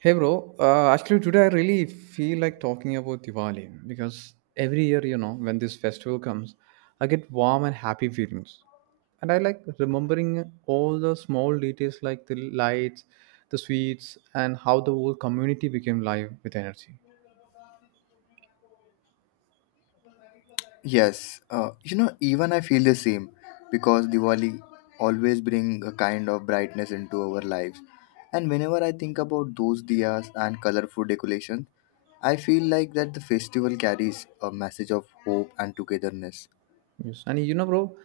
Hey bro, actually today I really feel like talking about Diwali because every year, you know, when this festival comes, I get warm and happy feelings. And I like remembering all the small details like the lights, the sweets, and how the whole community became live with energy. Yes, you know, even I feel the same because Diwali always bring a kind of brightness into our lives. And whenever I think about those diyas and colorful decorations, I feel like that the festival carries a message of hope and togetherness. Yes, and you know, bro,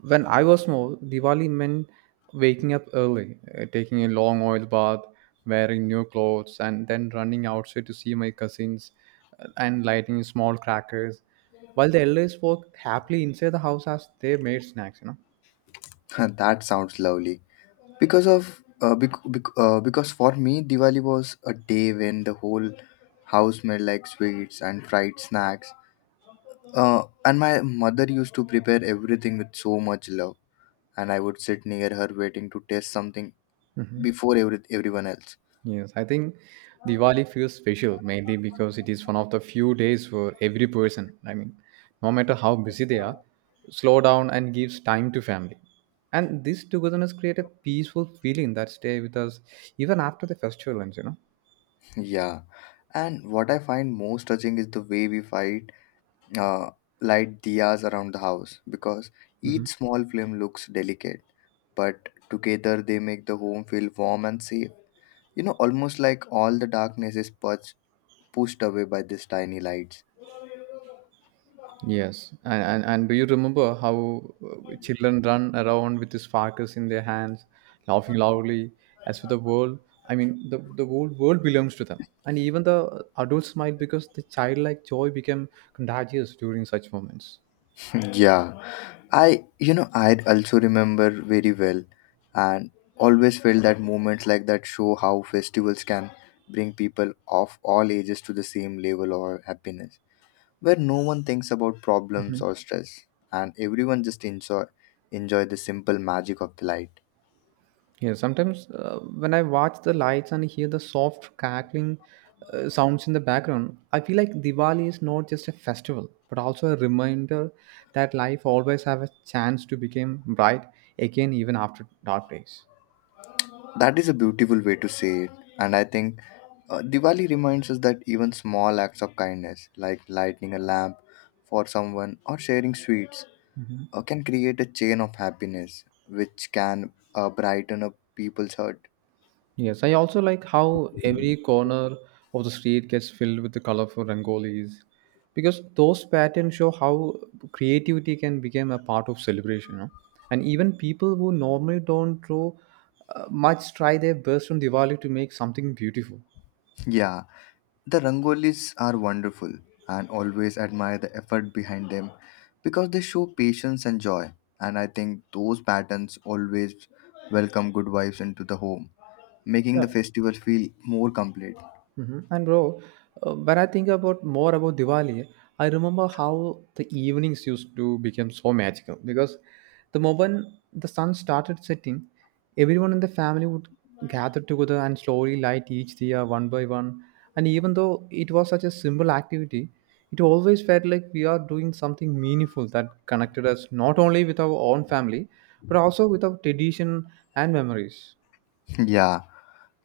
when I was small, Diwali meant waking up early, taking a long oil bath, wearing new clothes, and then running outside to see my cousins and lighting small crackers, while the elders walked happily inside the house as they made snacks, you That sounds lovely. Because of bec- bec- because for me Diwali was a day when the whole house smelled like sweets and fried snacks. And my mother used to prepare everything with so much love, and I would sit near her waiting to taste something know. before everyone else. Yes, I think Diwali feels special mainly because it is one of the few days where every person, I mean, no matter how busy they are, slow down and gives time to family. And this togetherness create a peaceful feeling that stay with us even after the festival ends, you know. Yeah, and what I find most touching is the way we uh, light diyas around the house because Mhm. each small flame looks delicate, but together they make the home feel warm and safe. You know, almost like all the darkness is purged, pushed away by these tiny lights. Yes, and do you remember how children run around with sparkles in their hands, laughing loudly? As for the world, I mean, the whole world belongs to them, and even the adults smile because the childlike joy became contagious during such moments. Yeah, I you know I also remember very well, and always felt that moments like that show how festivals can bring people of all ages to the same level of happiness, where no one thinks about problems or stress, and everyone just enjoy the simple magic of the light. Yeah, sometimes when I watch the lights and hear the soft crackling sounds in the background, I feel like Diwali is not just a festival but also a reminder that life always have a chance to become bright again even after dark days. That is a beautiful way to say it, and I think Diwali reminds us that even small acts of kindness, like lighting a lamp for someone or sharing sweets can create a chain of happiness which can brighten up people's heart. Yes, I also like how every corner of the street gets filled with the colorful rangolis because those patterns show how creativity can become a part of celebration. You know? And even people who normally don't draw much try their best on Diwali to make something beautiful. Yeah, the Rangolis are wonderful and always admire the effort behind them because they show patience and joy. And I think those patterns always welcome good vibes into the home, making the festival feel more complete. Mhm. And bro, when I think about more about Diwali, I remember how the evenings used to become so magical because the moment the sun started setting, everyone in the family would gather together and slowly light each diya one by one. And even though it was such a simple activity, it always felt like we are doing something meaningful that connected us not only with our own family but also with our tradition and memories. Yeah.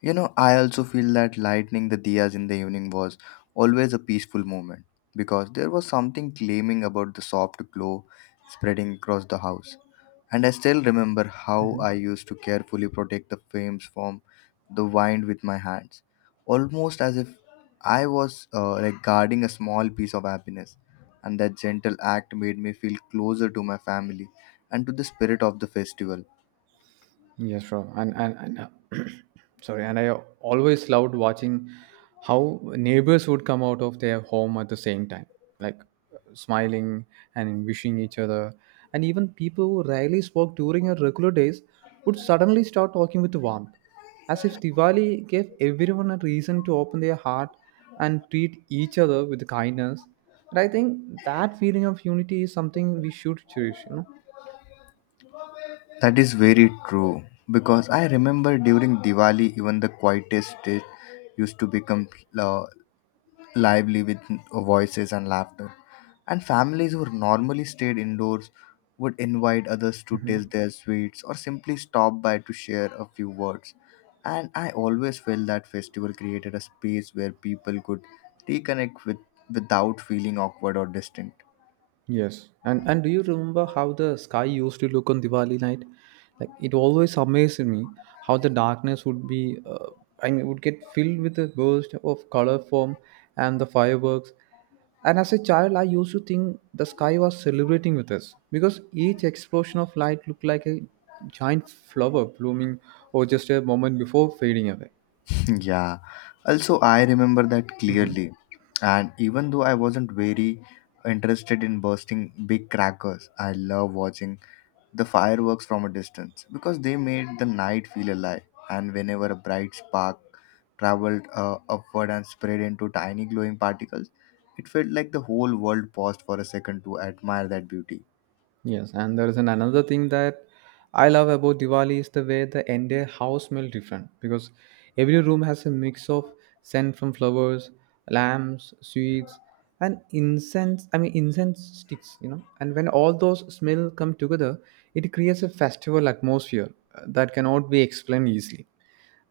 You know, I also feel that lighting the diyas in the evening was always a peaceful moment because there was something claiming about the soft glow spreading across the house. And I still remember how I used to carefully protect the flames from the wind with my hands, almost as if I was like guarding a small piece of happiness. And that gentle act made me feel closer to my family and to the spirit of the festival. Yes, sure. And sorry, and I always loved watching how neighbors would come out of their home at the same time, like smiling and wishing each other. And even people who rarely spoke during our regular days would suddenly start talking with warmth, as if Diwali gave everyone a reason to open their heart and treat each other with kindness. And I think that feeling of unity is something we should cherish, you That is very true because I remember during Diwali, even the quietest day used to become uh, lively with voices and laughter. And families who normally stayed indoors would invite others to taste know. their sweets or simply stop by to share a few words. And I always felt that festival created a space where people could reconnect with without feeling awkward or distant. Yes, and do you remember how the sky used to look on Diwali night? Like it always amazed me how the darkness would be, I mean, would get filled with a burst of color form and the fireworks. And as a child, I used to think the sky was celebrating with us because each explosion of light looked like a giant flower blooming or just a moment before fading away. Yeah. Also, I remember that Mhm. clearly. And even though I wasn't very interested in bursting big crackers, I love watching the fireworks from a distance because they made the night feel alive. And whenever a bright spark traveled upward and spread into tiny glowing particles, it felt like the whole world paused for a second to admire that beauty. Yes, and there is an another thing that I love about Diwali is the way the entire house smells different because every room has a mix of scent from flowers, lamps, sweets, and incense. I mean incense sticks, you know. And when all those smells come together, it creates a festival atmosphere that cannot be explained easily,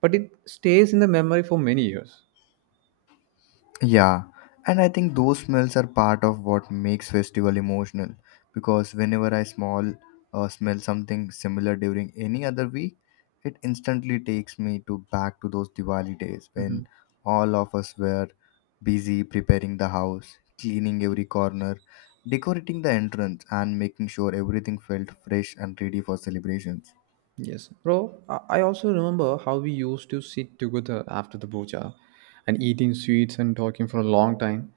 but it stays in the memory for many years. Yeah, and I think those smells are part of what makes festival emotional because whenever I small smell something similar during any other week, it instantly takes me to back to those Diwali days when Mhm. all of us were busy preparing the house, cleaning every corner, decorating the entrance and making sure everything felt fresh and ready for celebrations. Yes, bro. I also remember how we used to sit together after the puja and eating sweets and talking for a long time.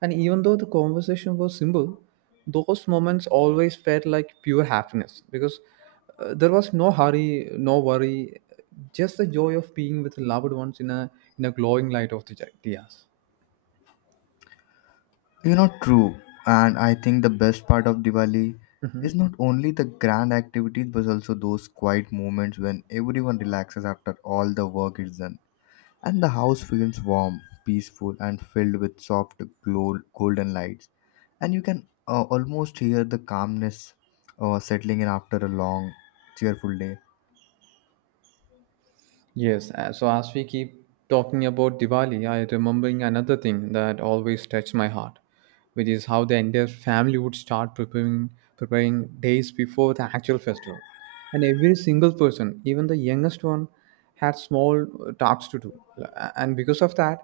And even though the conversation was simple, those moments always felt like pure happiness because there was no hurry, no worry, just the joy of being with loved ones in a glowing light of the diyas. You know, true. And I think the best part of Diwali is not only the grand activities but also those quiet moments when everyone relaxes after all the work is done. And the house feels warm, peaceful, and filled with golden lights. And you can almost hear the calmness settling in after a long, cheerful day. Yes, so as we keep talking about Diwali, I remembering another thing that always touched my heart, which is how the entire family would start preparing days before the actual festival. And every single person, even the youngest one, had small tasks to do. And because of that,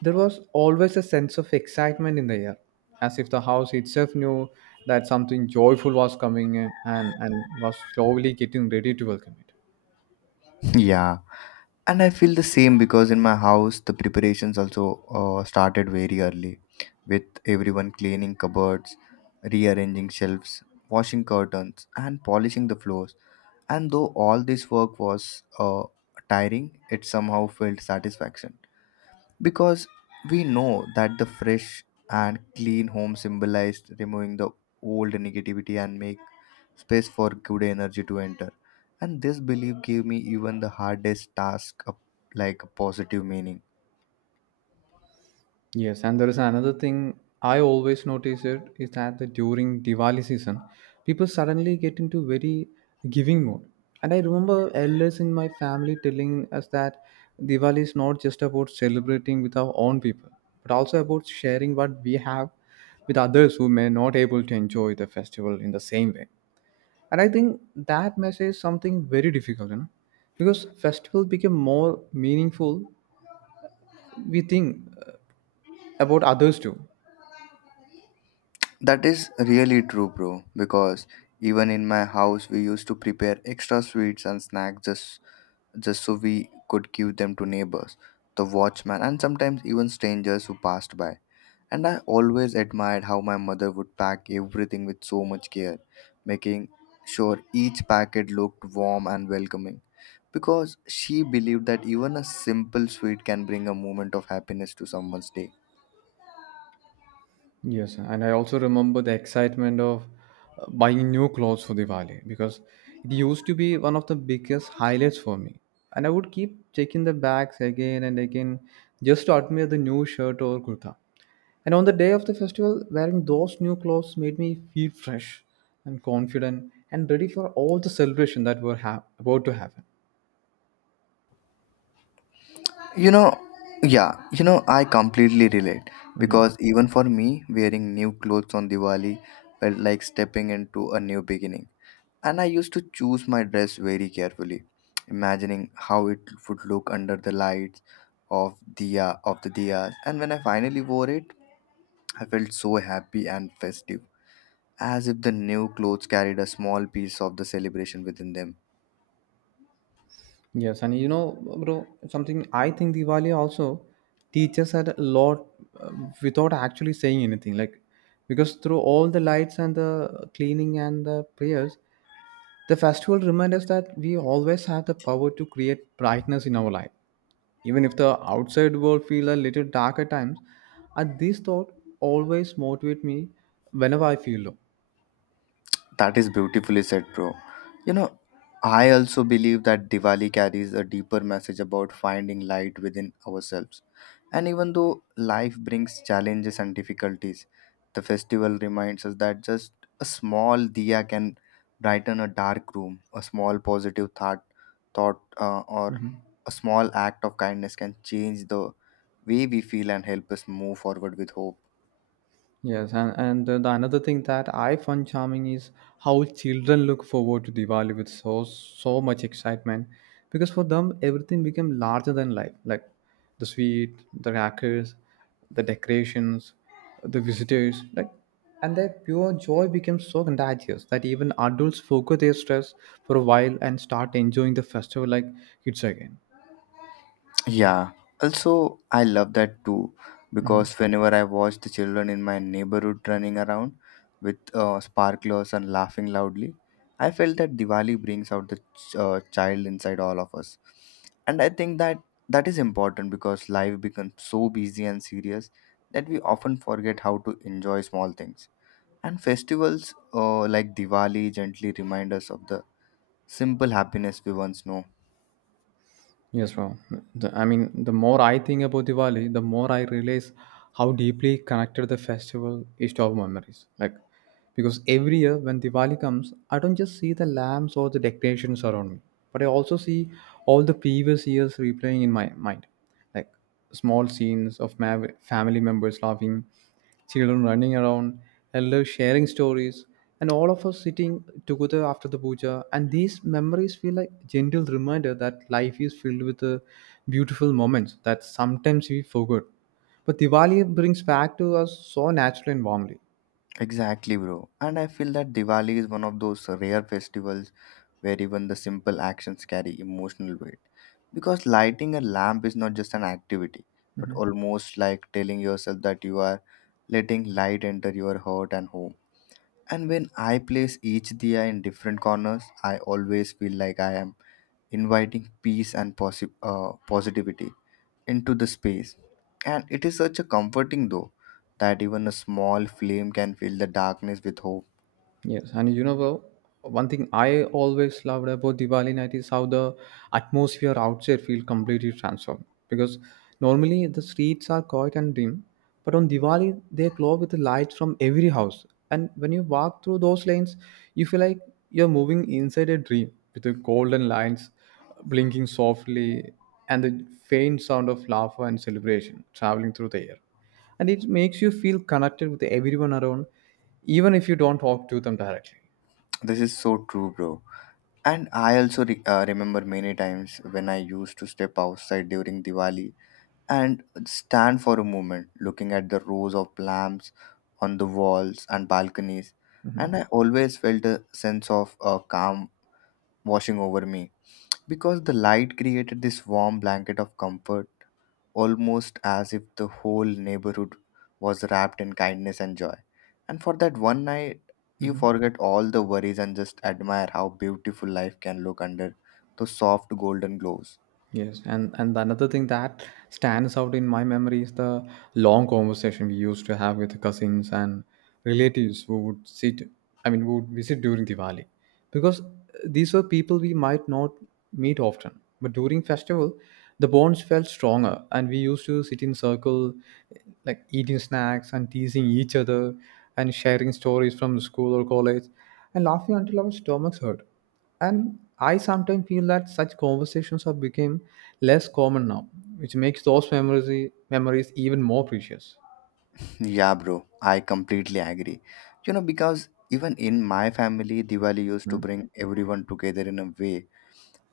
there was always a sense of excitement in the air, as if the house itself knew that something joyful was coming and was slowly getting ready to welcome it. Yeah. And I feel the same because in my house the preparations also started very early with everyone cleaning cupboards, rearranging shelves, washing curtains and polishing the floors. And though all this work was uh, tiring, it somehow felt satisfaction because we know that the fresh and clean home symbolized removing the old negativity and make space for good energy to enter. And this belief gave me even the hardest task a, like a positive meaning. Yes, and there is another thing I always notice it is that the, during Diwali season, people suddenly get into very giving mode. And I remember elders in my family telling us that Diwali is not just about celebrating with our own people, but also about sharing what we have with others who may not able to enjoy the festival in the same way. And I think that message is something very difficult, you know, because festival become more meaningful. We think about others too. That is really true, bro, because even in my house we used to prepare extra sweets and snacks just so we could give them to neighbors, the watchman, and sometimes even strangers who passed by. And I always admired how my mother would pack everything with so much care, making sure each packet looked warm and welcoming. Because she believed that even a simple sweet can bring a moment of happiness to someone's day. Yes, and I also remember the excitement of buying new clothes for Diwali because it used to be one of the biggest highlights for me. And I would keep checking the bags again and again just to admire the new shirt or kurta. And on the day of the festival, wearing those new clothes made me feel fresh and confident and ready for all the celebration that were about to happen. You know, yeah, you know, I completely relate because even for me, wearing new clothes on Diwali felt like stepping into a new beginning. And I used to choose my dress very carefully, imagining how it would look under the lights of diya of the diyas. And when I finally wore it, I felt so happy and festive, as if the new clothes carried a small piece of the celebration within them. Yes, and you know, bro, something I think Diwali also teaches us a lot uh, without actually saying anything. Like, because through all the lights and the cleaning and the prayers, the festival reminds us that we always have the power to create brightness in our life. Even if the outside world feels a little dark at times, and this thought always motivate me whenever I feel low. That is beautifully said, bro. You know, I also believe that Diwali carries a deeper message about finding light within ourselves. And even though life brings challenges and difficulties, the festival reminds us that just a small diya can brighten a dark room, a small positive thought or a small act of kindness can change the way we feel and help us move forward with hope. Yes, and the another thing that I find charming is how children look forward to Diwali with so much excitement, because for them everything became larger than life, like the sweet, the crackers, the decorations, the visitors, like, and their pure joy becomes so contagious that even adults forget their stress for a while and start enjoying the festival like kids again. Yeah, also, I love that too because whenever I watch the children in my neighborhood running around with sparklers and laughing loudly, I felt that Diwali brings out the child inside all of us. And I think that is important because life becomes so busy and serious that we often forget how to enjoy small things. And festivals like Diwali gently remind us of the simple happiness we once know. Yes, bro. I mean, the more I think about Diwali, the more I realize how deeply connected the festival is to our memories. Like, because every year when Diwali comes, I don't just see the lamps or the decorations around me, but I also see all the previous years replaying in my mind. Like small scenes of family members laughing, children running around, elders sharing stories, and all of us sitting together after the puja. And these memories feel like gentle reminder that life is filled with beautiful moments that sometimes we forget. But Diwali brings back to us so naturally and warmly. Exactly, bro. And I feel that Diwali is one of those rare festivals where even the simple actions carry emotional weight. Because lighting a lamp is not just an activity, but Mhm. almost like telling yourself that you are letting light enter your heart and home. And when I place each diya in different corners, I always feel like I am inviting peace and positivity into the space. And it is such a comforting though that even a small flame can fill the darkness with hope. Yes, and you know, well, one thing I always loved about Diwali night is how the atmosphere outside feels completely transformed. Because normally the streets are quiet and dim, but on Diwali they glow with the lights from every house. And when you walk through those lanes, you feel like you're moving inside a dream with the golden lights blinking softly and the faint sound of laughter and celebration traveling through the air, and it makes you feel connected with everyone around even if you don't talk to them directly. This is so true, bro. And I also remember many times when I used to step outside during Diwali and stand for a moment looking at the rows of lamps on the walls and balconies. Mhm. And I always felt a sense of calm washing over me because the light created this warm blanket of comfort, almost as if the whole neighborhood was wrapped in kindness and joy. And for that one night you Mhm. forget all the worries and just admire how beautiful life can look under those soft golden glows. Yes, and the another thing that stands out in my memory is the long conversation we used to have with cousins and relatives who would sit, I mean who would visit during Diwali, because these were people we might not meet often but during festival the bonds felt stronger, and we used to sit in circle, like eating snacks and teasing each other and sharing stories from school or college and laughing until our stomachs hurt. And I sometimes feel that such conversations have become less common now, which makes those memories even more precious. Yeah, bro, I completely agree. You know, because even in my family, Diwali used to Hmm. bring everyone together in a way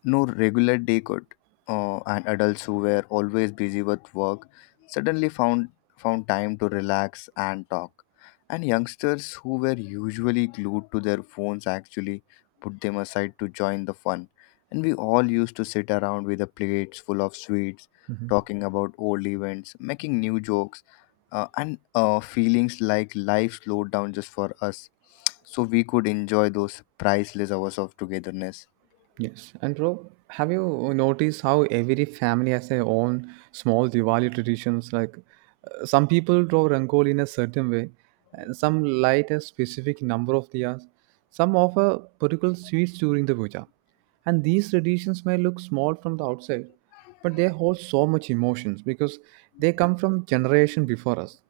no regular day could, and adults who were always busy with work suddenly found time to relax and talk. And youngsters who were usually glued to their phones actually put them aside to join the fun. And we all used to sit around with the plates full of sweets, Mhm. talking about old events, making new jokes, and feelings like life slowed down just for us so we could enjoy those priceless hours of togetherness. Yes, and bro, have you noticed how every family has their own small Diwali traditions? Like, some people draw Rangoli in a certain way, and some light a specific number of diyas, some offer particular sweets during the puja. And these traditions may look small from the outside, but they hold so much emotions because they come from generation before us.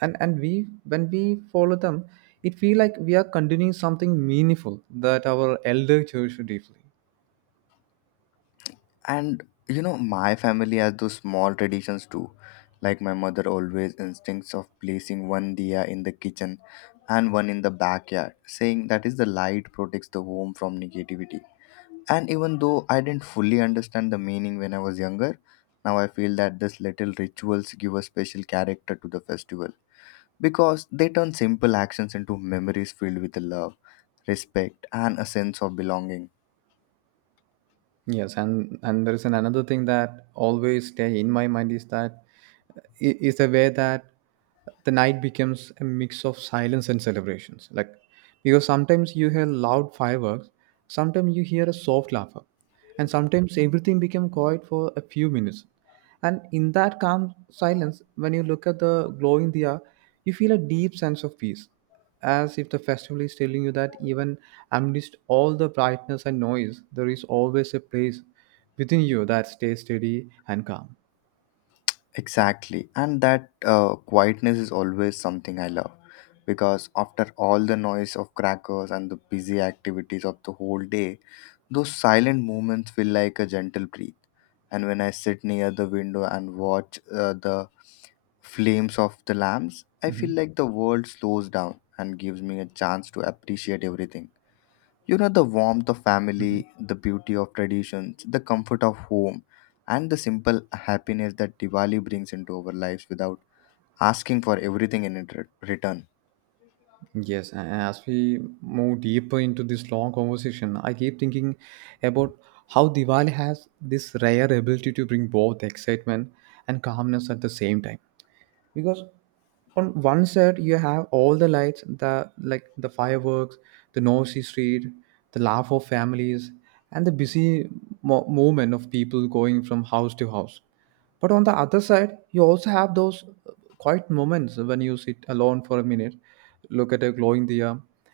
And we when we follow them, it feel like we are continuing something meaningful that our elder cherish deeply. And you know, my family has those small traditions too, like my mother always instincts of placing one diya in the kitchen and one in the backyard, saying that is the light protects the home from negativity. And even though I didn't fully understand the meaning when I was younger, now I feel that these little rituals give a special character to the festival because they turn simple actions into memories filled with love, respect and a sense of belonging. Yes, and there is an another thing that always stay in my mind is i- is the way that the night becomes a mix of silence and celebrations. Like because sometimes you hear loud fireworks, sometimes you hear a soft laughter, and sometimes everything become quiet for a few minutes. And in that calm silence, when you look at the glowing diya, you feel a deep sense of peace, as if the festival is telling you that even amidst all the brightness and noise, there is always a place within you that stays steady and calm. Exactly. And that quietness is always something I love because after all the noise of crackers and the busy activities of the whole day, those silent moments feel like a gentle breath. And when I sit near the window and watch the flames of the lamps, I feel Mhm. like the world slows down and gives me a chance to appreciate everything. You know, the warmth of Mhm. family, the beauty of traditions, the comfort of home, and the simple happiness that Diwali brings into our lives without asking for everything in return. Yes, and as we move deeper into this long conversation, I keep thinking about how Diwali has this rare ability to bring both excitement and calmness at the same time. Because on one side you have all the lights, the like the fireworks, the noisy street, the laugh of families, and the busy movement of people going from house to house. But on the other side you also have those quiet moments when you sit alone for a minute, look at a glowing diya,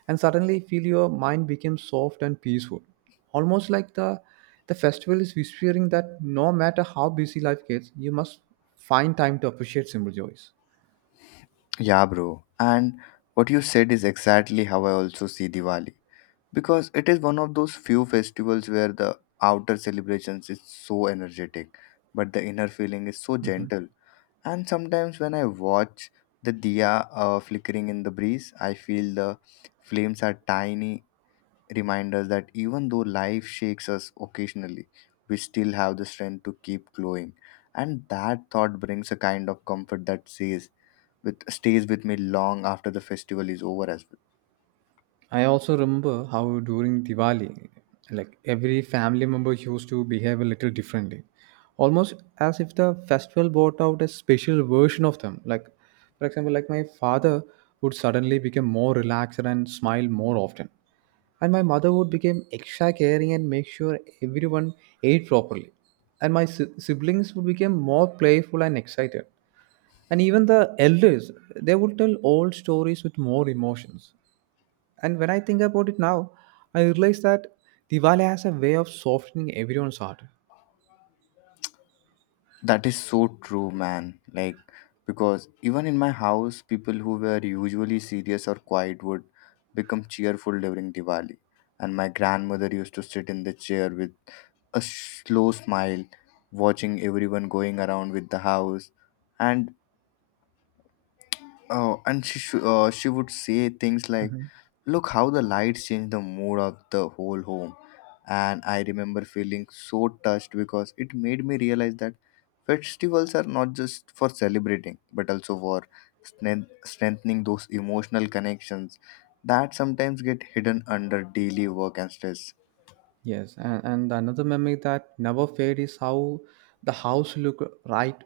and suddenly feel your mind becomes soft and peaceful, almost like the festival is whispering that no matter how busy life gets, you must find time to appreciate simple joys. Yeah, bro. And what you said is exactly how I also see Diwali. Because it is one of those few festivals where the outer celebrations is so energetic, but the inner feeling is so gentle. And sometimes when I watch the diya flickering in the breeze, I feel the flames are tiny remind us that even though life shakes us occasionally, we still have the strength to keep glowing. And that thought brings a kind of comfort that says with stays with me long after the festival is over as well. I also remember how during Diwali, like, every family member used to behave a little differently, almost as if the festival brought out a special version of them. Like, for example, like, my father would suddenly become more relaxed and smile more often, and my mother would become extra caring and make sure everyone ate properly, and my siblings would become more playful and excited. And even the elders, they would tell old stories with more emotions. And when I think about it now, I realize that Diwali has a way of softening everyone's heart. That is so true, man. Like because even in my house, people who were usually serious or quiet would become cheerful during Diwali. And my grandmother used to sit in the chair with a slow smile, watching everyone going around with the house. And oh, and she would say things like, Mhm. "Look how the lights change the mood of the whole home," and I remember feeling so touched because it made me realize that festivals are not just for celebrating, but also for strengthening those emotional connections that sometimes get hidden under daily work and stress. Yes, and another memory that never fades is how the house looked right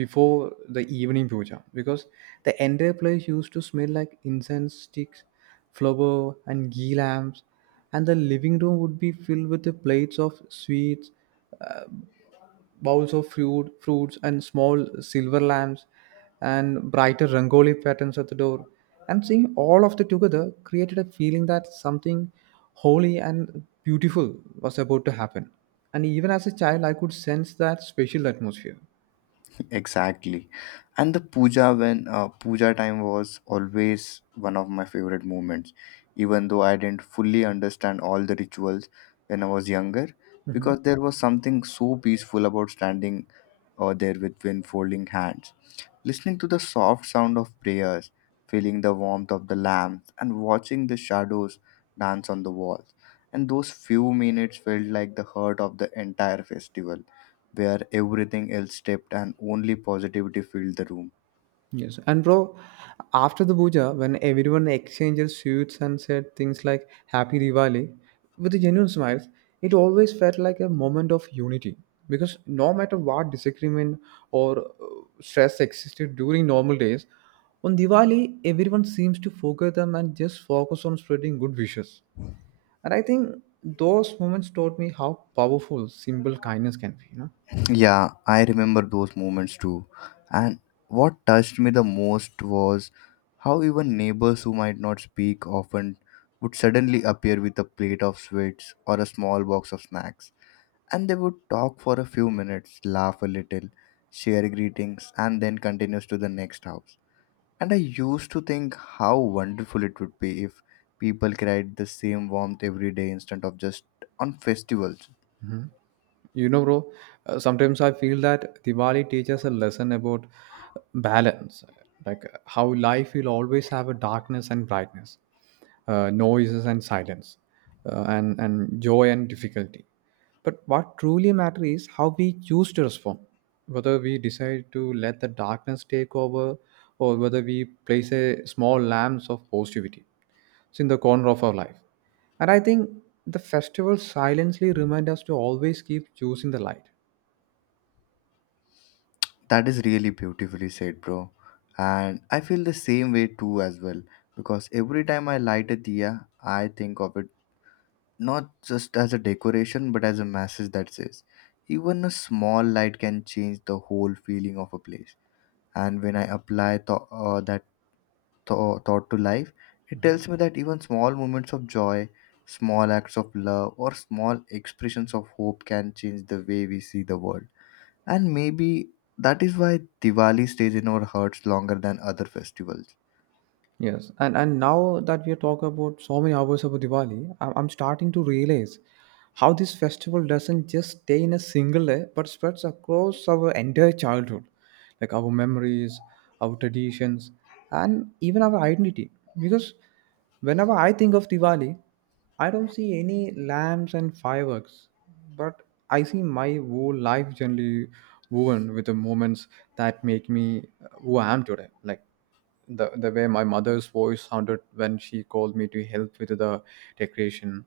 before the evening puja, because the entire place used to smell like incense sticks, flower, and ghee lamps, and the living room would be filled with the plates of sweets, bowls of fruit, fruits, and small silver lamps, and brighter rangoli patterns at the door. And seeing all of that together created a feeling that something holy and beautiful was about to happen. And even as a child, I could sense that special atmosphere. Exactly. And the puja when puja time was always one of my favorite moments, even though I didn't fully understand all the rituals when I was younger, Mhm. because there was something so peaceful about standing there with wind folding hands, listening to the soft sound of prayers, feeling the warmth of the lamps, and watching the shadows dance on the walls. And those few minutes felt like the heart of the entire festival where everything else stepped and only positivity filled the room. Yes, and bro, after the puja, when everyone exchanges sweets and said things like "Happy Diwali" with a genuine smile, it always felt like a moment of unity. Because no matter what disagreement or stress existed during normal days, on Diwali everyone seems to forget them and just focus on spreading good wishes. And I think those moments taught me how powerful simple kindness can be, you know. Yeah, I remember those moments too. And what touched me the most was how even neighbors who might not speak often would suddenly appear with a plate of sweets or a small box of snacks. And they would talk for a few minutes, laugh a little, share greetings, and then continues to the next house. And I used to think how wonderful it would be if people carried the same warmth every day instead of just on festivals. You know, bro, sometimes I feel that Diwali teaches a lesson about balance, like, how life will always have a darkness and brightness, noises and silence, and joy and difficulty. But what truly matters is how we choose to respond, whether we decide to let the darkness take over, or whether we place a small lamps of positivity it's in the corner of our life. And I think the festivals silently remind us to always keep choosing the light. That is really beautifully said, bro. And I feel the same way too as well because every time I light a diya, I think of it not just as a decoration but as a message that says even a small light can change the whole feeling of a place. And when I apply that thought to life. It tells me that even small moments of joy, small acts of love, or small expressions of hope can change the way we see the world. And maybe that is why Diwali stays in our hearts longer than other festivals. Yes, and now that we are talking about so many hours about Diwali, I'm starting to realize how this festival doesn't just stay in a single day, but spreads across our entire childhood, like our memories, our traditions, and even our identity. Because whenever I think of Diwali, I don't see any lamps and fireworks, but I see my whole life generally woven with the moments that make me who I am today. Like the way my mother's voice sounded when she called me to help with the decoration,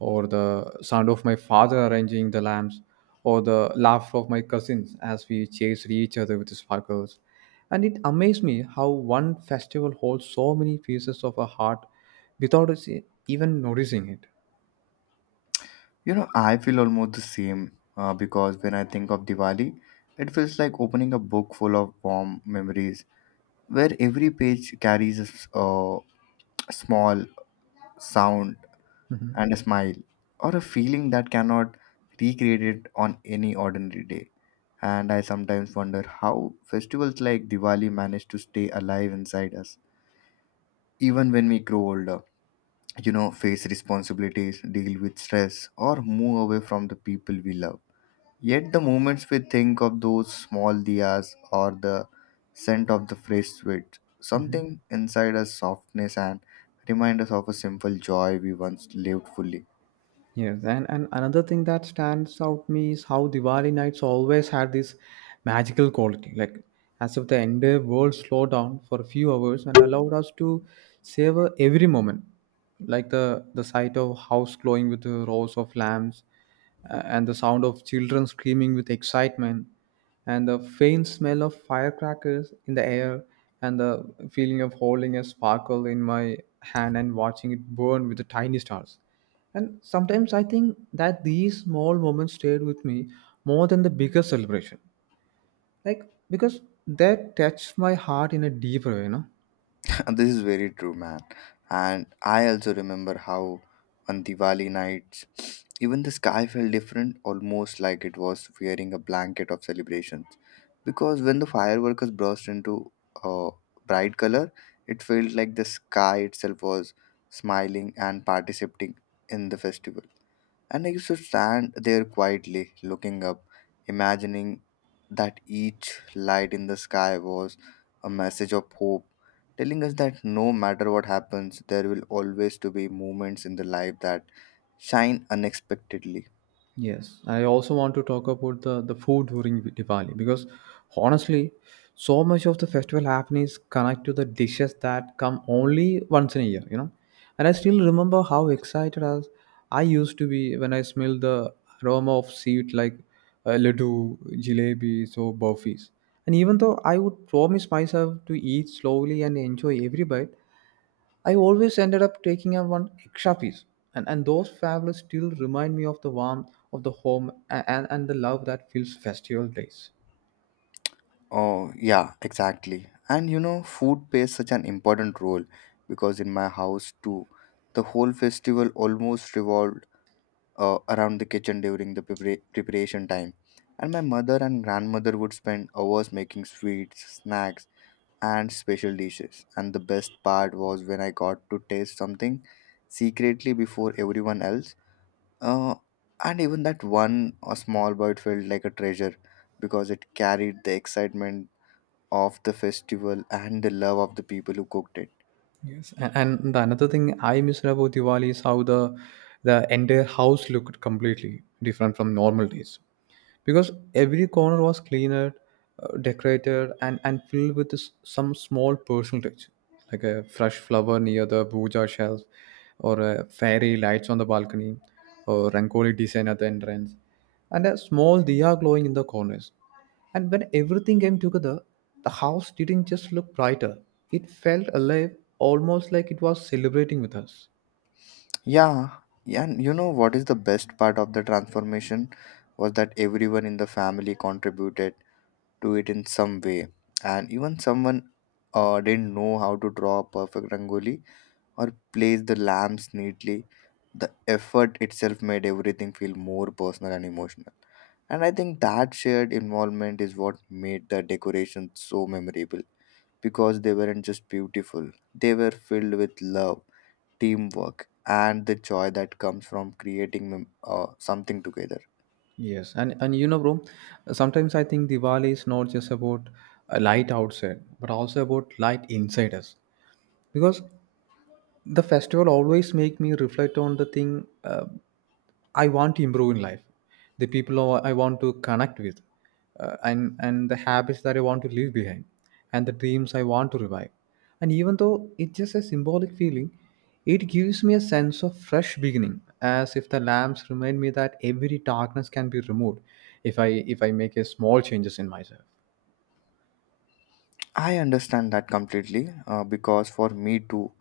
or the sound of my father arranging the lamps, or the laughter of my cousins as we chased each other with the sparkles. And it amazed me how one festival holds so many pieces of a heart without us even noticing it. You know, I feel almost the same because when I think of Diwali, it feels like opening a book full of warm memories where every page carries a small sound and a smile, or a feeling that cannot recreated on any ordinary day. And I sometimes wonder how festivals like Diwali manage to stay alive inside us, even when we grow older. You know, face responsibilities, deal with stress, or move away from the people we love. Yet the moments we think of those small diyas or the scent of the fresh sweet, something inside us softness and remind us of a simple joy we once lived fully. Yes, and another thing that stands out me is how Diwali nights always had this magical quality, like as if the entire world slowed down for a few hours and allowed us to savor every moment, like the sight of house glowing with the rows of lamps, and the sound of children screaming with excitement, and the faint smell of firecrackers in the air, and the feeling of holding a sparkle in my hand and watching it burn with the tiny stars. And sometimes I think that these small moments stayed with me more than the bigger celebration. Like, because they touched my heart in a deeper way, you know. This is very true, man. And I also remember how on Diwali nights, even the sky felt different, almost like it was wearing a blanket of celebrations. Because when the fireworks burst into a bright color, it felt like the sky itself was smiling and participating in the festival. And I used to stand there quietly, looking up, imagining that each light in the sky was a message of hope, telling us that no matter what happens, there will always to be moments in the life that shine unexpectedly. Yes, I also want to talk about the food during Diwali because honestly, so much of the festival happening is connected to the dishes that come only once in a year, you know. And I still remember how excited as I used to be when I smelled the aroma of sweet like laddu, jalebis, or burfis. And even though I would promise myself to eat slowly and enjoy every bite, I always ended up taking out one extra piece, and, those favors still remind me of the warmth of the home, and, and the love that fills festival days. Oh, yeah, exactly. And you know, food plays such an important role because in my house too, the whole festival almost revolved around the kitchen during the preparation time. And my mother and grandmother would spend hours making sweets, snacks, and special dishes. And the best part was when I got to taste something secretly before everyone else. Uh, and even that one a small bite felt like a treasure because it carried the excitement of the festival and the love of the people who cooked it. Yes, and the another thing I miss about Diwali is how the entire house looked completely different from normal days, because every corner was cleaner, decorated, and filled with this, some small personal touch, like a fresh flower near the puja shelf, or a fairy lights on the balcony, or rangoli design at the entrance, and a small diya glowing in the corners. And when everything came together, the house didn't just look brighter, it felt alive, almost like it was celebrating with us. Yeah, yeah, and you know what is the best part of the transformation was that everyone in the family contributed to it in some way, and even someone didn't know how to draw a perfect rangoli or place the lamps neatly. The effort itself made everything feel more personal and emotional, and I think that shared involvement is what made the decorations so memorable because they weren't just beautiful; they were filled with love teamwork, and the joy that comes from creating something together. Yes, and you know, bro, sometimes I think Diwali is not just about a light outside, but also about light inside us. Because the festival always make me reflect on the thing, I want to improve in life, the people who I want to connect with, and the habits that I want to leave behind, and the dreams I want to revive. And even though it's just a symbolic feeling, it gives me a sense of fresh beginning, as if the lamps remind me that every darkness can be removed if I if I make a small changes in myself. I understand that completely because for me too,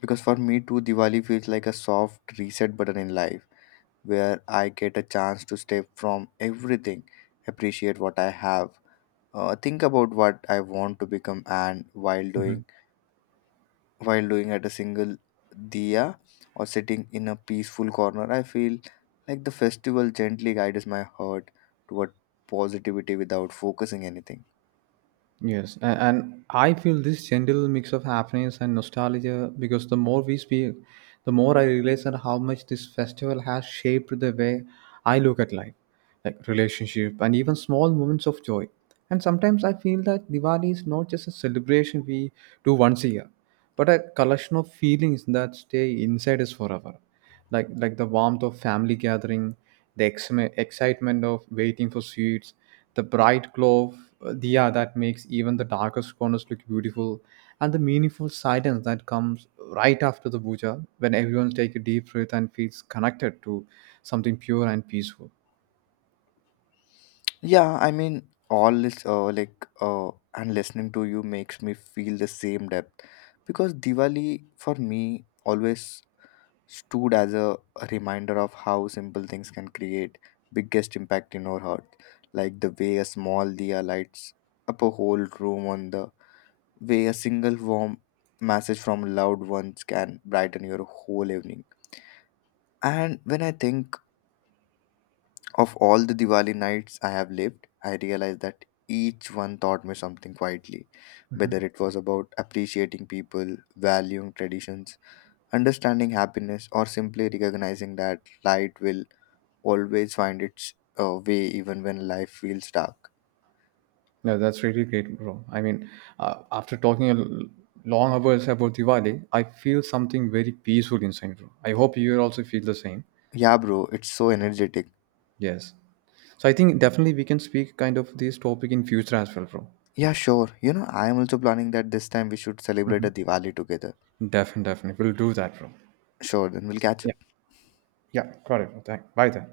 because for me too, Diwali feels like a soft reset button in life where I get a chance to step from everything, appreciate what I have, think about what I want to become, and while Mm-hmm. doing while doing at a single diya or sitting in a peaceful corner, I feel like the festival gently guides my heart toward positivity without focusing anything. Yes, and I feel this gentle mix of happiness and nostalgia, because the more we speak, the more I realize that how much this festival has shaped the way I look at life, like relationship and even small moments of joy. And sometimes I feel that Diwali is not just a celebration we do once a year, but a collection of feelings that stay inside us forever, like the warmth of family gathering, the excitement of waiting for sweets, the bright glow of diya that makes even the darkest corners look beautiful, and the meaningful silence that comes right after the puja when everyone takes a deep breath and feels connected to something pure and peaceful. Yeah, I mean, and listening to you makes me feel the same depth because Diwali for me always stood as a reminder of how simple things can create biggest impact in our heart, like the way a small diya lights up a whole room on the way a single warm message from loved ones can brighten your whole evening. And when I think of all the Diwali nights I have lived, I realize that each one taught me something quietly, whether it was about appreciating people, valuing traditions, understanding happiness, or simply recognizing that light will always find its way even when life feels dark. Yeah, that's really great, bro. I mean, after talking a long hours about Diwali, I feel something very peaceful inside, bro. I hope you also feel the same. Yeah, bro, it's so energetic. Yes. So I think definitely we can speak kind of this topic in future as well, bro. Yeah, sure. You know, I am also planning that this time we should celebrate a Diwali together. Definitely, definitely. We'll do that, bro. Sure, then we'll catch up. Yeah. Yeah. Got it, bro. Thank. Bye then.